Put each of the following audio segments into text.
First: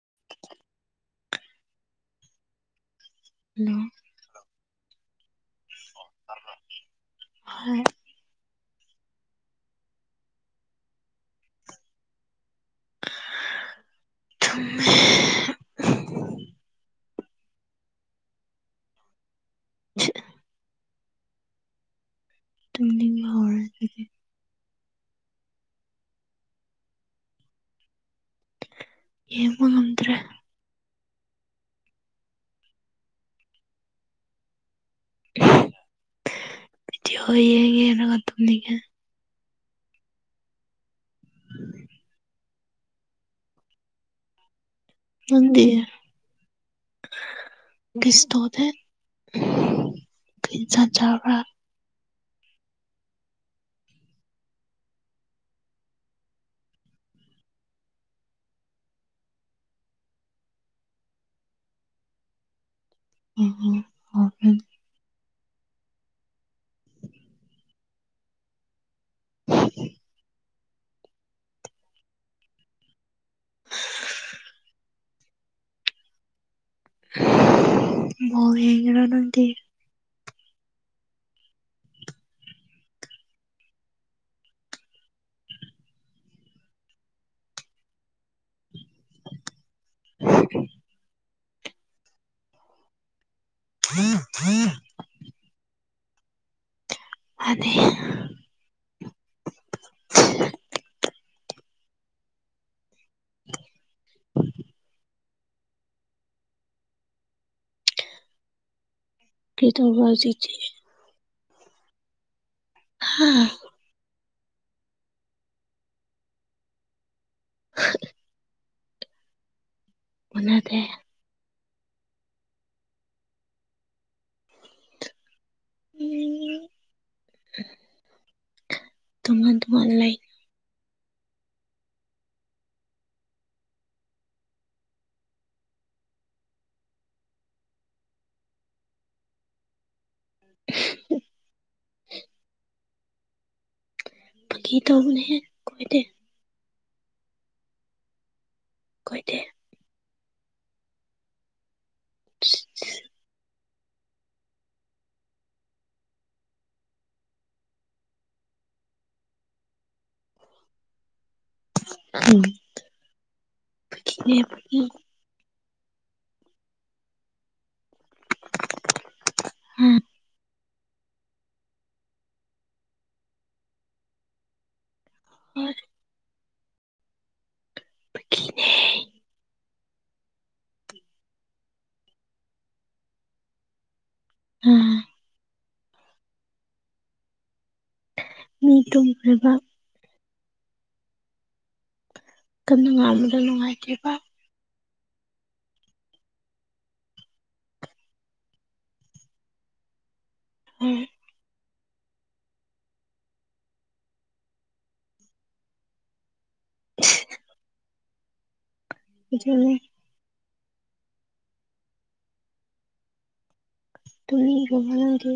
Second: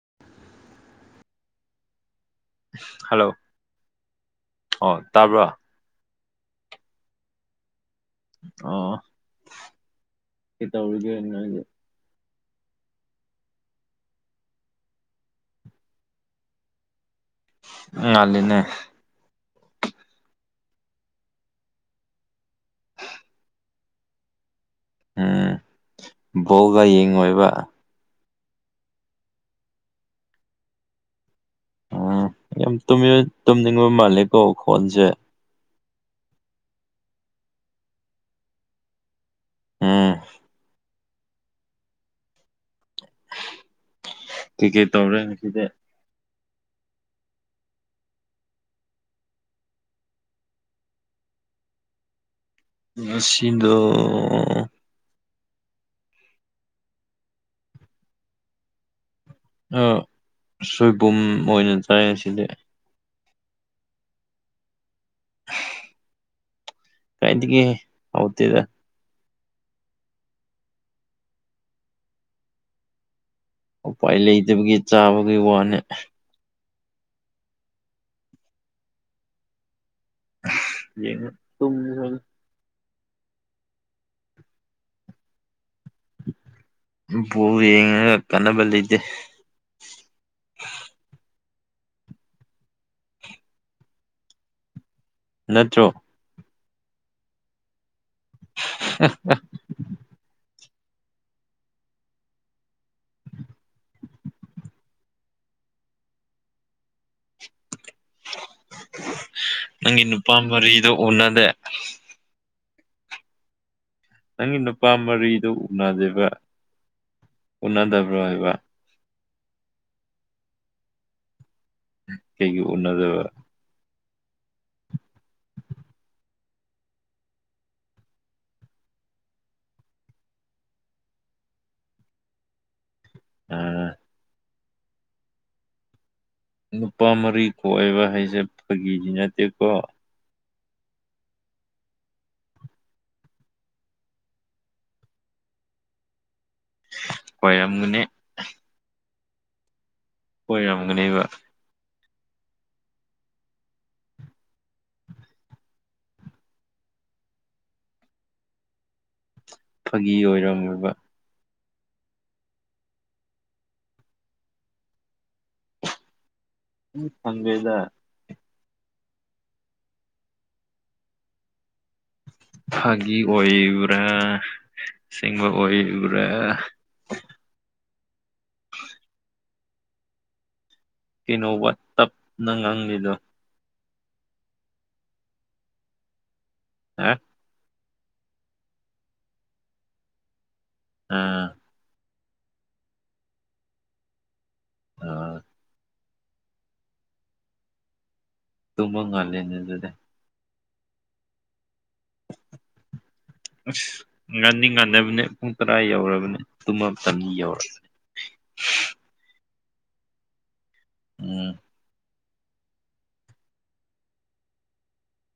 [unintelligible] hello ꯑꯣ ꯇꯥꯕ꯭ꯔꯣ ꯍ ꯑ ꯀ ꯇꯧꯔꯒꯁ [unintelligible] ꯆꯨꯝꯃꯦ ꯎ ꯉꯜꯂꯤꯅꯦ ꯇꯝꯔ [unintelligible] ꯎꯝ ꯕꯣꯒ ꯌꯦꯡꯉꯣꯏꯕ ꯌꯦꯡꯕ ꯉꯝꯗ꯭ꯔꯦ ꯑ ꯌꯥꯝ ꯇꯨꯝꯅꯤꯡꯕ ꯃꯥꯜꯂꯦꯀꯣ ꯈꯣꯟꯁꯦ ꯚꯤꯗꯤꯑꯣ ꯌꯦꯡꯉ ꯌꯦꯡꯉ ꯇꯨꯝꯅꯤꯡꯉꯦ ꯎꯝ [unintelligible] ꯀꯩꯀꯩ ꯇꯧꯔꯦ ꯉꯁꯤꯗꯤ ꯅꯪꯗꯤ ꯀꯔꯤꯁꯇꯗ ꯀꯔꯤꯁ ꯆꯥꯎꯥ [unintelligible] ꯉꯁꯤꯗꯣ ꯁꯣꯏꯕꯨꯝ ꯑꯣꯏꯅ ꯆꯥꯏ ꯁꯤꯗꯤ ꯑꯣ ꯍꯥꯎꯔꯅꯤ ꯑꯦ ꯍꯥꯎꯇꯦꯗ [unintelligible] ꯎꯄꯥꯏ ꯂꯩꯇꯕꯒꯤ ꯆꯥꯕꯒꯤ ꯋꯥꯅꯦ ꯕꯣ ꯌꯦꯡꯏꯔꯣ ꯅꯪꯗꯤ ꯌꯦꯉ ꯇ ꯕꯥꯜ ꯌꯦꯡꯉꯒ ꯀꯥꯟꯅꯕ ꯂꯩꯇꯦ ꯑꯣ [unintelligible] ꯅꯠꯇ꯭ꯔꯣ ꯃꯅꯦ [unintelligible] [unintelligible] ꯀꯔꯤ ꯅꯪꯒꯤ ꯇꯧꯕ꯭ꯔꯥ ꯅꯨꯄꯥ ꯍꯧꯖꯤꯛꯇꯤ ꯃꯔꯤꯗꯣ ꯎꯅꯗꯦ ꯎꯝ ꯅꯪꯒꯤ ꯅꯨꯄꯥ ꯃꯔꯤꯗꯨ ꯎꯅꯗꯦꯕ ꯎꯅꯗꯕ꯭ꯔꯥ ꯍꯥꯏꯕ ꯎꯅꯗꯦ ꯀꯩꯒꯤ ꯎꯅꯗꯕ ꯇꯉꯥꯟ ꯇꯣꯉꯥꯟꯟ ꯂꯥꯏꯟ ꯎꯝ ꯅꯨꯄꯥ ꯃꯔꯤ ꯀꯣꯛꯑꯕ ꯍꯥꯏꯁꯦ ꯐꯥꯒꯤꯗꯤ ꯅꯠꯇꯦꯀꯣ [unintelligible] ꯐꯒꯤ ꯇꯣꯏꯕꯅꯤꯍꯦ ꯀꯣꯏꯗꯦ ꯀꯣꯏꯔꯝꯒꯅꯦ ꯀꯣꯏꯗꯦ ꯑꯣꯏꯔꯝꯒꯅꯦꯕ [unintelligible] ꯐꯥꯒꯤ ꯑꯣꯏꯔꯝꯃꯤꯕ ꯎꯝ ꯐꯒꯤꯅꯦ ꯐꯒꯤ ꯎ ꯈꯩꯗꯦꯗ ꯎꯝ ꯐꯥꯒꯤ ꯑꯣꯏꯕ꯭ꯔꯥ ꯁꯤꯡꯕ ꯍꯣꯏ ꯑꯣꯏꯕ꯭ꯔꯥ ꯐꯒꯤꯅꯦ ꯀꯩꯅꯣꯕ ꯋ ꯇꯞꯅ ꯉꯥꯡꯂꯤꯗꯣ ꯎꯝ ꯍ ꯃꯤ ꯇꯨꯝꯈ꯭ꯔꯕ ꯑꯥ ꯀꯟꯅ ꯅꯨꯡꯉꯥꯟꯕꯗ ꯅꯨꯡꯉꯥꯏꯇꯦꯕ ꯑ ꯇꯨꯃꯕ ꯉꯜꯂꯦꯅꯤ ꯑꯗꯨꯗ ꯎꯝ ꯑꯁ ꯉꯥꯟꯅꯤ ꯉꯥꯟꯅꯕꯅꯦ ꯄꯨꯡ ꯇꯔꯥ ꯌꯧꯔꯕꯅꯦ ꯇꯃ ꯇꯝ ꯌꯧꯔ ꯖꯅꯦ ꯎꯝ ꯇ ꯌꯉꯅꯒꯦ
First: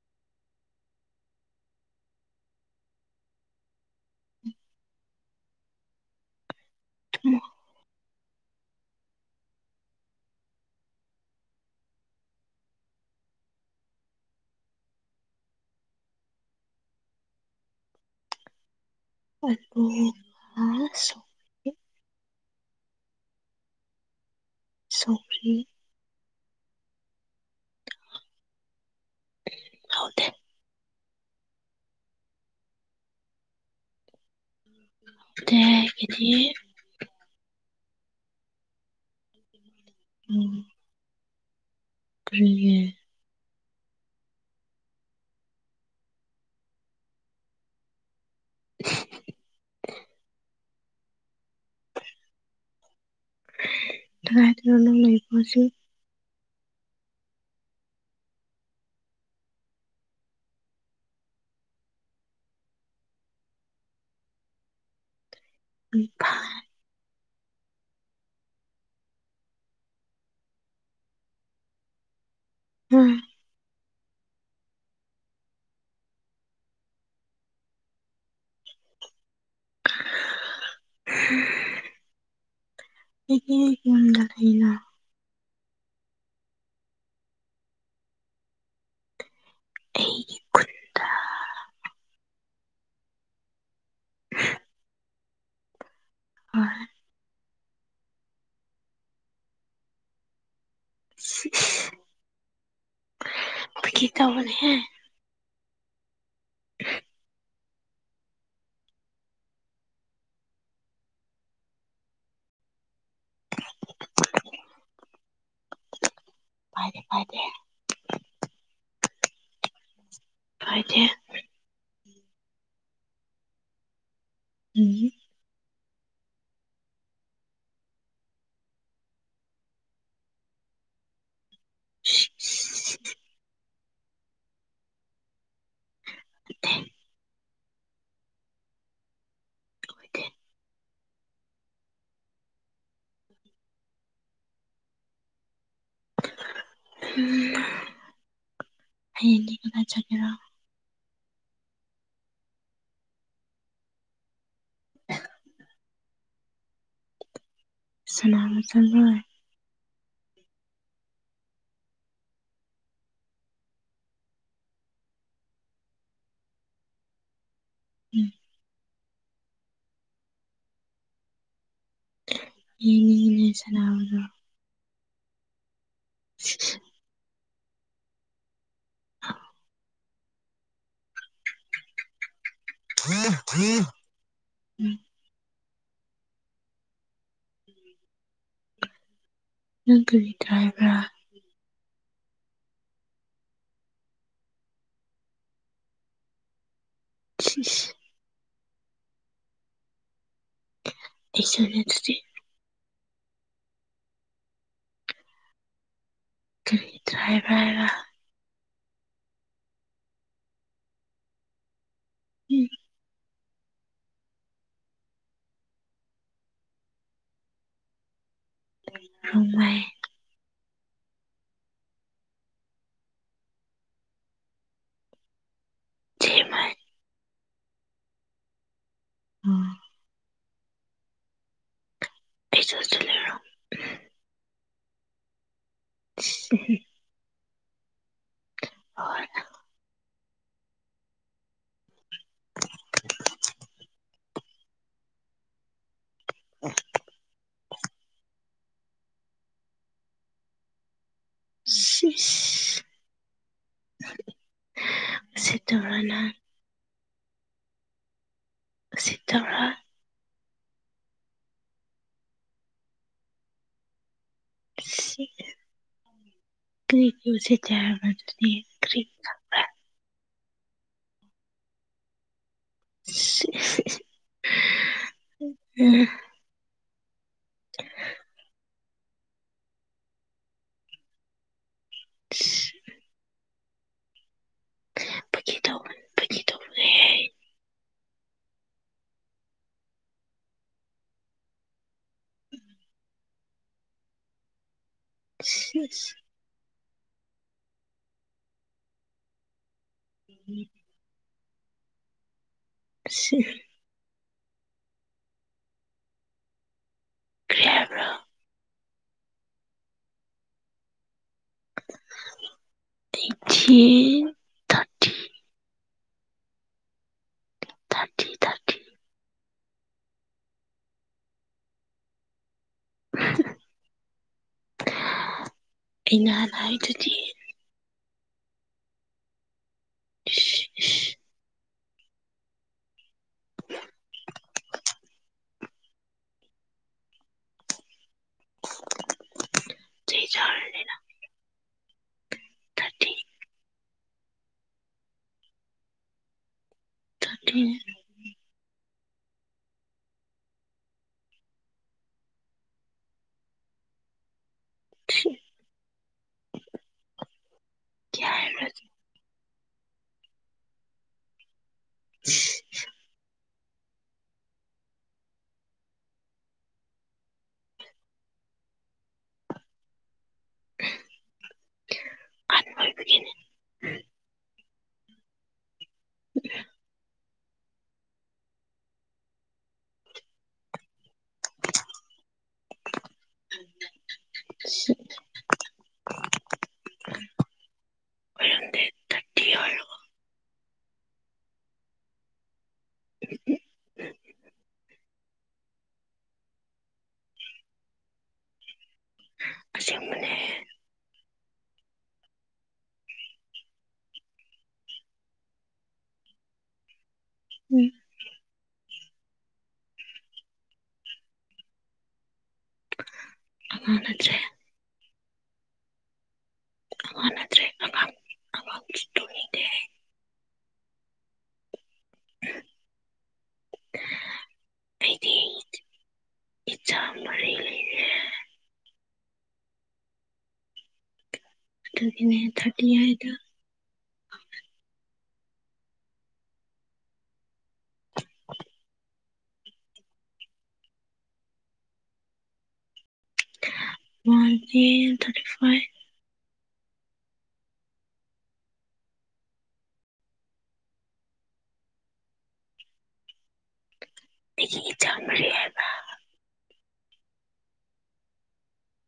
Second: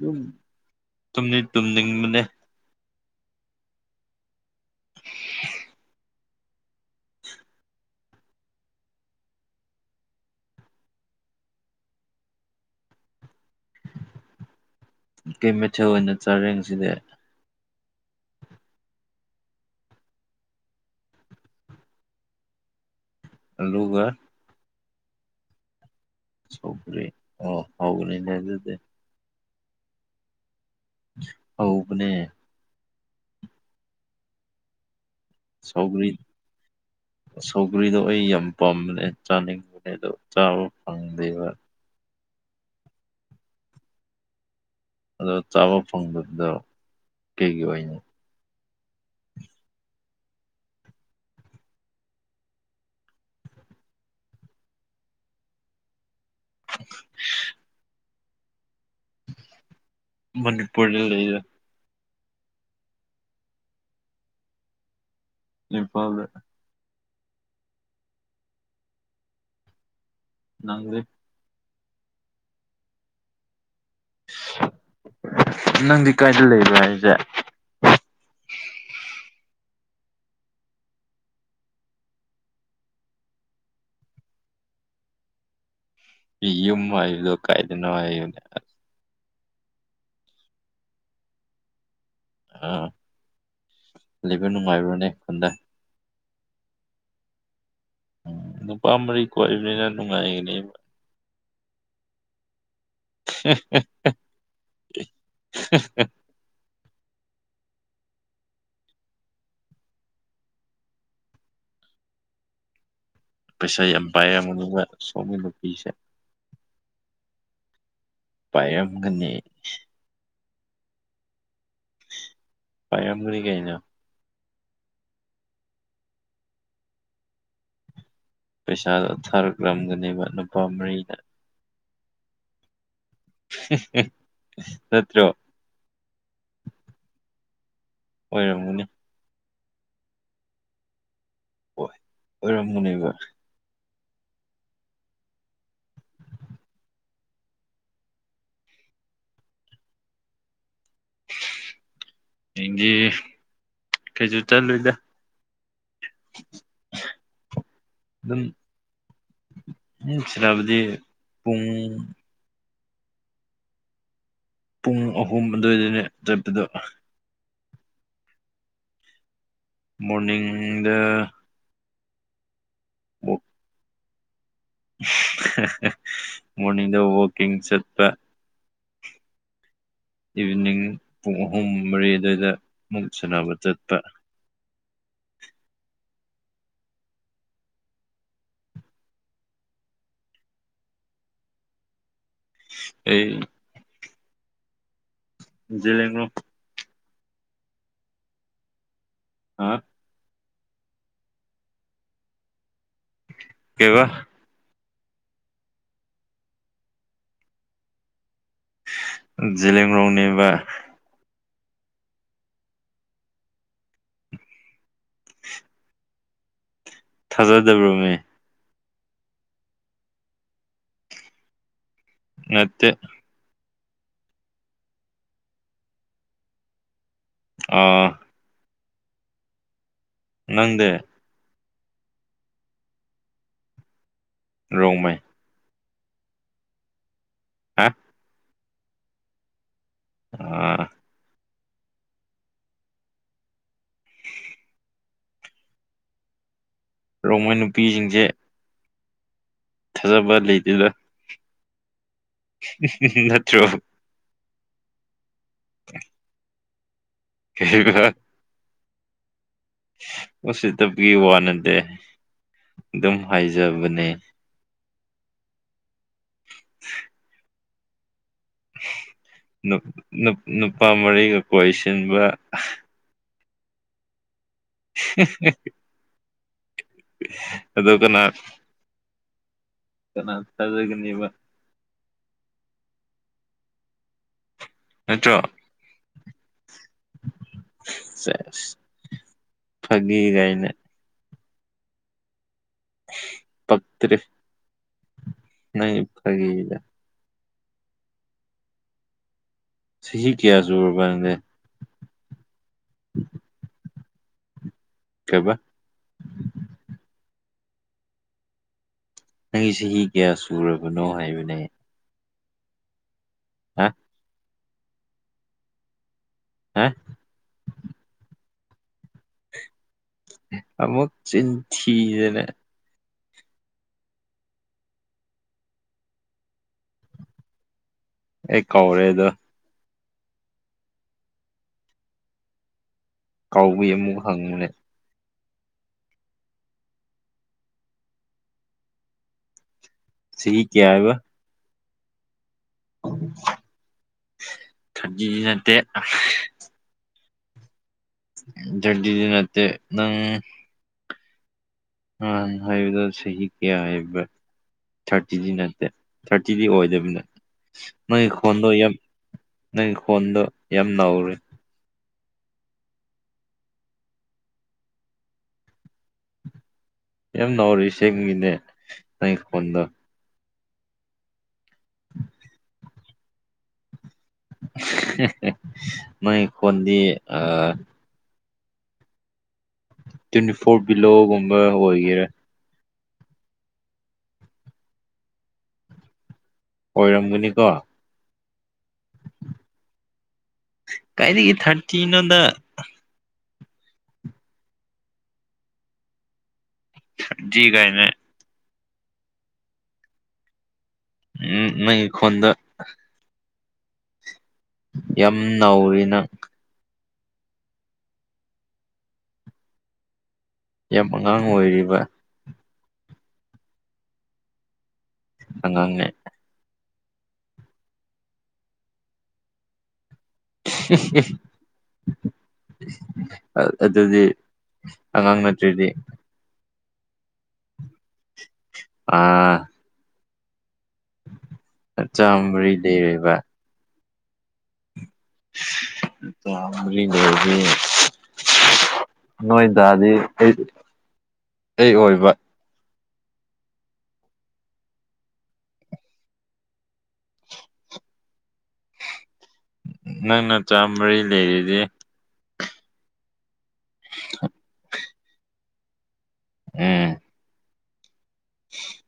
ꯌꯨꯝ ꯇꯨꯝꯅꯤ ꯇꯨꯝꯅꯤꯡꯕꯅꯦ ꯇꯨꯝꯃꯣ ꯀꯩ ꯃꯩꯊꯦꯜ ꯑꯣꯏꯅ ꯆꯥꯔꯦꯁꯤꯗꯤ ꯑ ꯂꯨꯒ ꯁꯈ꯭ꯔꯤ ꯁꯧꯒꯔꯤ ꯑꯣ ꯍ꯭ꯔ ꯏꯦ ꯍꯗ ꯍꯧꯕꯅꯦ ꯀ ꯁꯧꯒꯔꯤ ꯁꯧꯒ꯭ꯔꯤꯗꯣ ꯑꯩ ꯌꯥꯝ ꯄꯥꯝꯕꯅꯦ ꯆꯥꯅꯤꯡꯕ ꯗꯣ ꯆꯕ ꯐꯪꯗꯕ ꯀꯦ ꯑꯗꯣ ꯆꯥꯕ ꯐꯪꯗꯕꯗꯣ ꯀꯩꯒꯤ ꯑꯣꯏꯅ [unintelligible] ꯊꯔ ꯍꯗꯔ ꯂꯩꯄꯁꯤ [unintelligible] ꯃꯅꯤꯄꯨꯔ ꯂꯩ ꯂꯩꯔ ꯏꯐ ꯑꯗꯨ ꯅꯪꯦ ꯎꯝ ꯅꯪꯗꯤ ꯀꯥꯏꯗ ꯂꯩꯕꯣ ꯍꯥꯏꯁꯦ [unintelligible] ꯑꯩꯗꯒꯤ ꯌꯨꯝꯗꯥꯔꯦꯟꯅ ꯌꯨꯝ ꯍꯥꯏꯕꯗꯣ ꯀꯥꯏꯗꯅꯣ ꯍꯥꯏꯕꯅꯦ ꯑꯩ ꯈꯨꯠꯇ ꯑꯥꯂꯤꯕ ꯅꯨꯡꯉꯥꯏꯕ꯭ꯔꯅꯦ ꯈꯟꯗꯦ ꯍꯣꯏ ꯎꯝ ꯅꯨꯄꯥ ꯃꯔꯤ ꯀꯣꯛꯏꯕꯅꯤꯅ ꯅꯨꯡꯉꯥꯏꯒꯅꯦꯕ [unintelligible] ꯐꯥꯒꯤ ꯇꯧꯕꯅꯦꯍꯦ ꯍ ꯎꯝ ꯄꯩꯁꯥ ꯌꯥꯝ ꯄꯥꯏꯔꯕ ꯃꯇꯨꯡꯅꯤ ꯁꯣꯝꯒꯤ ꯅꯨꯄꯤꯤꯁꯦ ꯐꯥꯏꯔꯦ ꯐꯥꯏꯔꯦ ꯄꯥꯏꯔꯝꯒꯅꯤ ꯍꯥꯏꯗꯤ ꯄꯌꯦꯡꯒꯂꯤ ꯀꯩꯅꯩꯅꯣ ꯎꯝ ꯄꯩꯁꯥꯗꯣ ꯊꯥꯔꯛꯂꯝꯒꯅꯦꯕ ꯅꯨꯄꯥ ꯃꯔꯤꯅ [unintelligible] ꯆꯠꯇꯣ [unintelligible] ꯑꯣꯏꯔꯝꯒꯅꯤ ꯍꯣꯏ ꯑꯣꯏꯔꯝꯃꯅꯦꯕ ꯎ ꯍꯌꯦ ꯆꯒꯦꯔꯣ ꯏꯒꯤꯦ ꯀꯩꯁꯨ ꯆꯠꯜꯂꯨꯗ [unintelligible] ꯁꯅꯥ ꯃꯁꯣꯏ ꯎ ꯁꯤ꯭ꯔꯕꯗꯤ ꯄꯨꯡ ꯄꯨꯡ ꯑꯍꯨꯝ ꯑꯗꯨꯏꯗꯨꯅꯦ ꯗ꯭ꯔꯤꯞꯇꯗ ꯎꯝ ꯃꯣꯔꯅꯤꯡꯗ ꯏꯅꯦꯅꯦ ꯁꯅꯥꯅꯕꯗꯣ ꯃꯣꯔꯅꯤꯡꯗ ꯋꯀꯤꯡ ꯆꯠꯄ ꯏꯚꯤꯅꯤꯡ ꯄꯨꯡ ꯑꯍꯨꯝ ꯃꯔꯤ ꯑꯗꯨꯋꯥꯏꯗ ꯑꯃꯨꯛ ꯍ ꯁꯥꯟꯅꯕ ꯆꯠꯄ ꯍ ꯎꯝ ꯅꯪ ꯀꯔꯤ ꯗ꯭ꯔꯥꯏꯕ꯭ꯔꯥ ꯑꯩ ꯦ ꯂꯣ ꯑ ꯑ ꯑꯩꯁꯨꯅꯦꯗꯤ ꯀꯕ ꯈꯔꯤꯗꯔꯑꯕꯑꯕ ꯂꯤꯝ ꯔꯥꯎꯅꯤꯕ ꯎꯝ ꯊꯥꯖꯗꯕ꯭ꯔꯅꯦ ꯍꯕꯥꯥꯏ ꯅꯠꯇꯦ ꯕꯥꯥꯏ ꯑꯥ ꯎꯝ ꯅꯪꯗꯦ ꯄꯩꯁꯥ ꯆ ꯂꯩꯔꯣ ꯔꯣꯝ ꯎ ꯍꯥꯥ ꯍ ꯎ ꯑ ꯔꯣ ꯃꯣꯏ ꯅꯨꯄꯤꯁꯤꯡꯁꯦ ꯊꯥꯖꯕ ꯂꯩꯇꯦꯗ ꯎ ꯅꯠꯇ꯭ꯔꯣ ꯁꯤ ꯇꯧꯔꯅ [unintelligible] ꯁꯤꯠꯇꯧ꯭ꯔꯥ ꯃꯁꯤꯠꯇꯕꯒꯤ ꯋꯥꯅꯗꯦ ꯑꯗꯨꯝ ꯍꯥꯏꯖꯕꯅꯦ ꯎꯆ ꯆ ꯅꯨꯄꯥ ꯃꯔꯤꯒ ꯀꯣꯏꯁꯤꯟꯕ [unintelligible] [unintelligible] ꯎꯝ ꯑꯗ ꯀꯅ ꯀꯅꯥ ꯊꯥꯖꯒꯅꯤꯕ [unintelligible] ꯅꯠꯇꯣ ꯐꯥꯒꯤ ꯇꯧꯕꯅꯦ ꯐꯥꯒꯤ ꯇꯧꯕꯅꯦꯍꯦ ꯐꯒꯒꯥꯏꯅꯦ ꯄꯠꯇꯦ ꯅ ꯁꯤꯁ ꯐꯒ ꯆꯍꯤ ꯀꯌꯥꯁꯨꯕꯅꯦ ꯁꯤ ꯀꯕ ꯀ꯭ꯦꯕ꯭ꯔ ꯅꯪꯒꯤ ꯆꯍꯤ ꯀꯌꯥ ꯁꯨꯔꯕꯅꯣ ꯍꯥꯏꯕꯅꯦ ꯍꯥ ꯑꯩ ꯍꯥ ꯊꯔꯇꯤ ꯊꯥꯔꯇꯤ ꯑꯃꯨꯛ ꯆꯤꯟꯊꯤꯗꯅ ꯏꯩꯅꯅ ꯑꯦꯀꯧꯔꯦꯗ [inaudible] ꯀꯥꯎꯋ ꯑꯃꯨꯛ ꯍꯪꯕꯨꯅꯦ ꯆꯩ ꯆꯍꯤ ꯆꯔꯥꯅꯤ ꯀꯌꯥ ꯅꯪ ꯊꯟꯗꯤꯁꯤ ꯅꯠꯇꯦ [inaudible] ꯗꯟ ꯗꯤ ꯅꯠꯇꯦ ꯅꯪ ꯅꯍꯥꯟ ꯍꯥꯏꯕꯗ ꯆꯍꯤ ꯀꯌꯥ ꯍꯥꯏꯕ ꯊꯥꯔꯇꯤꯗꯤ ꯅꯠꯇꯦ ꯊꯥꯔꯇꯤꯗꯤ ꯑꯣꯏꯗꯕꯅꯤꯅ ꯅꯣꯏꯒꯤ ꯈꯣꯟꯗꯣ ꯍꯥꯏꯕ꯭ꯔꯥ ꯌꯥꯝ ꯅꯪꯒꯤ ꯈꯣꯟꯗꯣ ꯌꯥꯝ ꯅꯧꯔꯦ [inaudible] ꯌꯥꯝ ꯥꯎꯎꯔꯏ ꯏꯁꯤꯡꯦꯡꯒꯤꯅꯦ ꯅꯪ ꯐꯣꯟꯗ ꯑꯍꯜ ꯑꯣꯏꯕꯒꯤꯅꯦ ꯃꯣꯏ ꯈꯣꯟꯗꯤ ꯑ ꯇ꯭ꯋꯦꯟꯇꯤ ꯐꯣꯔ ꯕꯤꯂꯣꯒꯨꯝꯕ ꯑꯣꯏꯒꯦꯔꯥ [inaudible] ꯑꯣꯏꯔꯝꯒꯅꯤꯀꯣ ꯑꯣꯏꯔꯗ ꯇꯇꯤ ꯀꯥꯏꯗꯒꯤ ꯊꯥꯔꯇꯤꯅꯣꯗ [inaudible] ꯖꯤꯒꯥꯏꯅꯦ ꯑꯁꯦꯡꯕꯅꯦ ꯎꯝ ꯅꯒꯤ ꯈꯣꯟꯗꯣ ꯌꯥꯝ ꯅꯧꯔꯤꯅ ꯎꯝ ꯌꯥꯝ ꯑꯉꯥꯡ ꯑꯣꯏꯔꯤꯕ [inaudible] ꯑꯉꯥꯡ ꯅꯠꯇꯔ꯭ꯦ ꯑꯉꯥꯡꯅꯦ ꯑꯉꯥꯪ ꯅꯠꯇ꯭ꯔꯦ ꯑ ꯑ [inaudible] ꯑꯗꯨꯗꯤ ꯑꯉꯥꯡ ꯅꯠꯇ꯭ꯔꯤꯗꯤ ꯏꯆꯥꯥ ꯃꯔꯤ ꯂꯩ ꯑ ꯅꯆꯥ ꯑꯗꯨꯒꯤꯅꯦ ꯃꯔꯤ ꯊꯥꯔꯇꯤ ꯍꯥꯏꯗꯣ ꯂꯩꯔꯕ ꯅꯆꯥ ꯃꯔꯤ ꯂꯩꯔꯗꯤ ꯅꯣꯏꯗꯥꯗꯤ ꯀꯩ ꯀꯩ ꯑꯣꯏꯕ ꯋꯥꯟꯇ ꯊꯔ ꯐꯥꯏꯚ ꯅꯪ ꯅꯆꯥ ꯃꯔꯤ ꯂꯩꯔꯤꯗꯤ ꯑꯩꯒꯤ ꯏꯆꯥ ꯃꯔꯤ ꯍꯥꯏꯕ ꯎꯝ [inaudible]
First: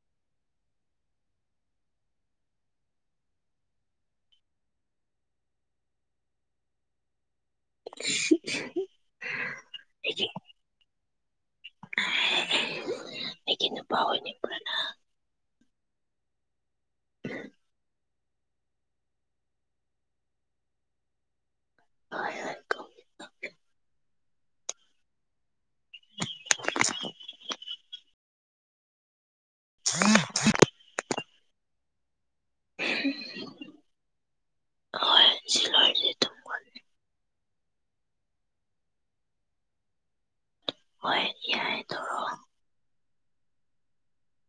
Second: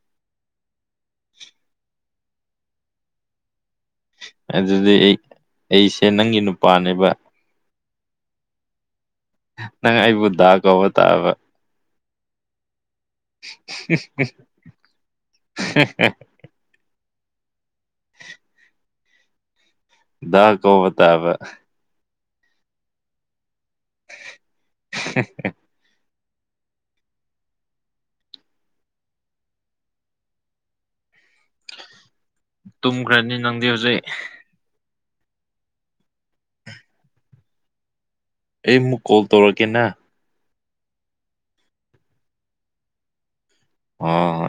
ꯑꯗꯨꯗꯤ ꯑꯩ ꯑꯩꯁꯦ ꯅꯪꯒꯤ ꯅꯨꯄꯥꯅꯦꯕ [inaudible] ꯅꯪ ꯑꯩꯕꯨ ꯑꯩꯒꯤ ꯗꯥꯥ ꯀꯧꯕ ꯇꯥꯕ [inaudible] ꯑꯣꯏꯅꯤꯡꯕ꯭ꯔꯥ [inaudible] [inaudible] ꯗ ꯀꯧꯕ ꯇꯥꯕ [inaudible] [unintelligible] [unintelligible] ꯑ ꯇꯨꯝꯈ꯭ꯔꯅꯤ ꯅꯪꯗꯤ ꯍꯧꯖꯤꯛ ꯍ ꯁꯤ ꯂꯔ ꯑꯩ ꯑꯃꯨꯛ ꯀꯣꯜ ꯇꯧꯔꯛꯀꯦ ꯅ ꯍꯣꯏ ꯌꯥꯏꯗ ꯑꯣ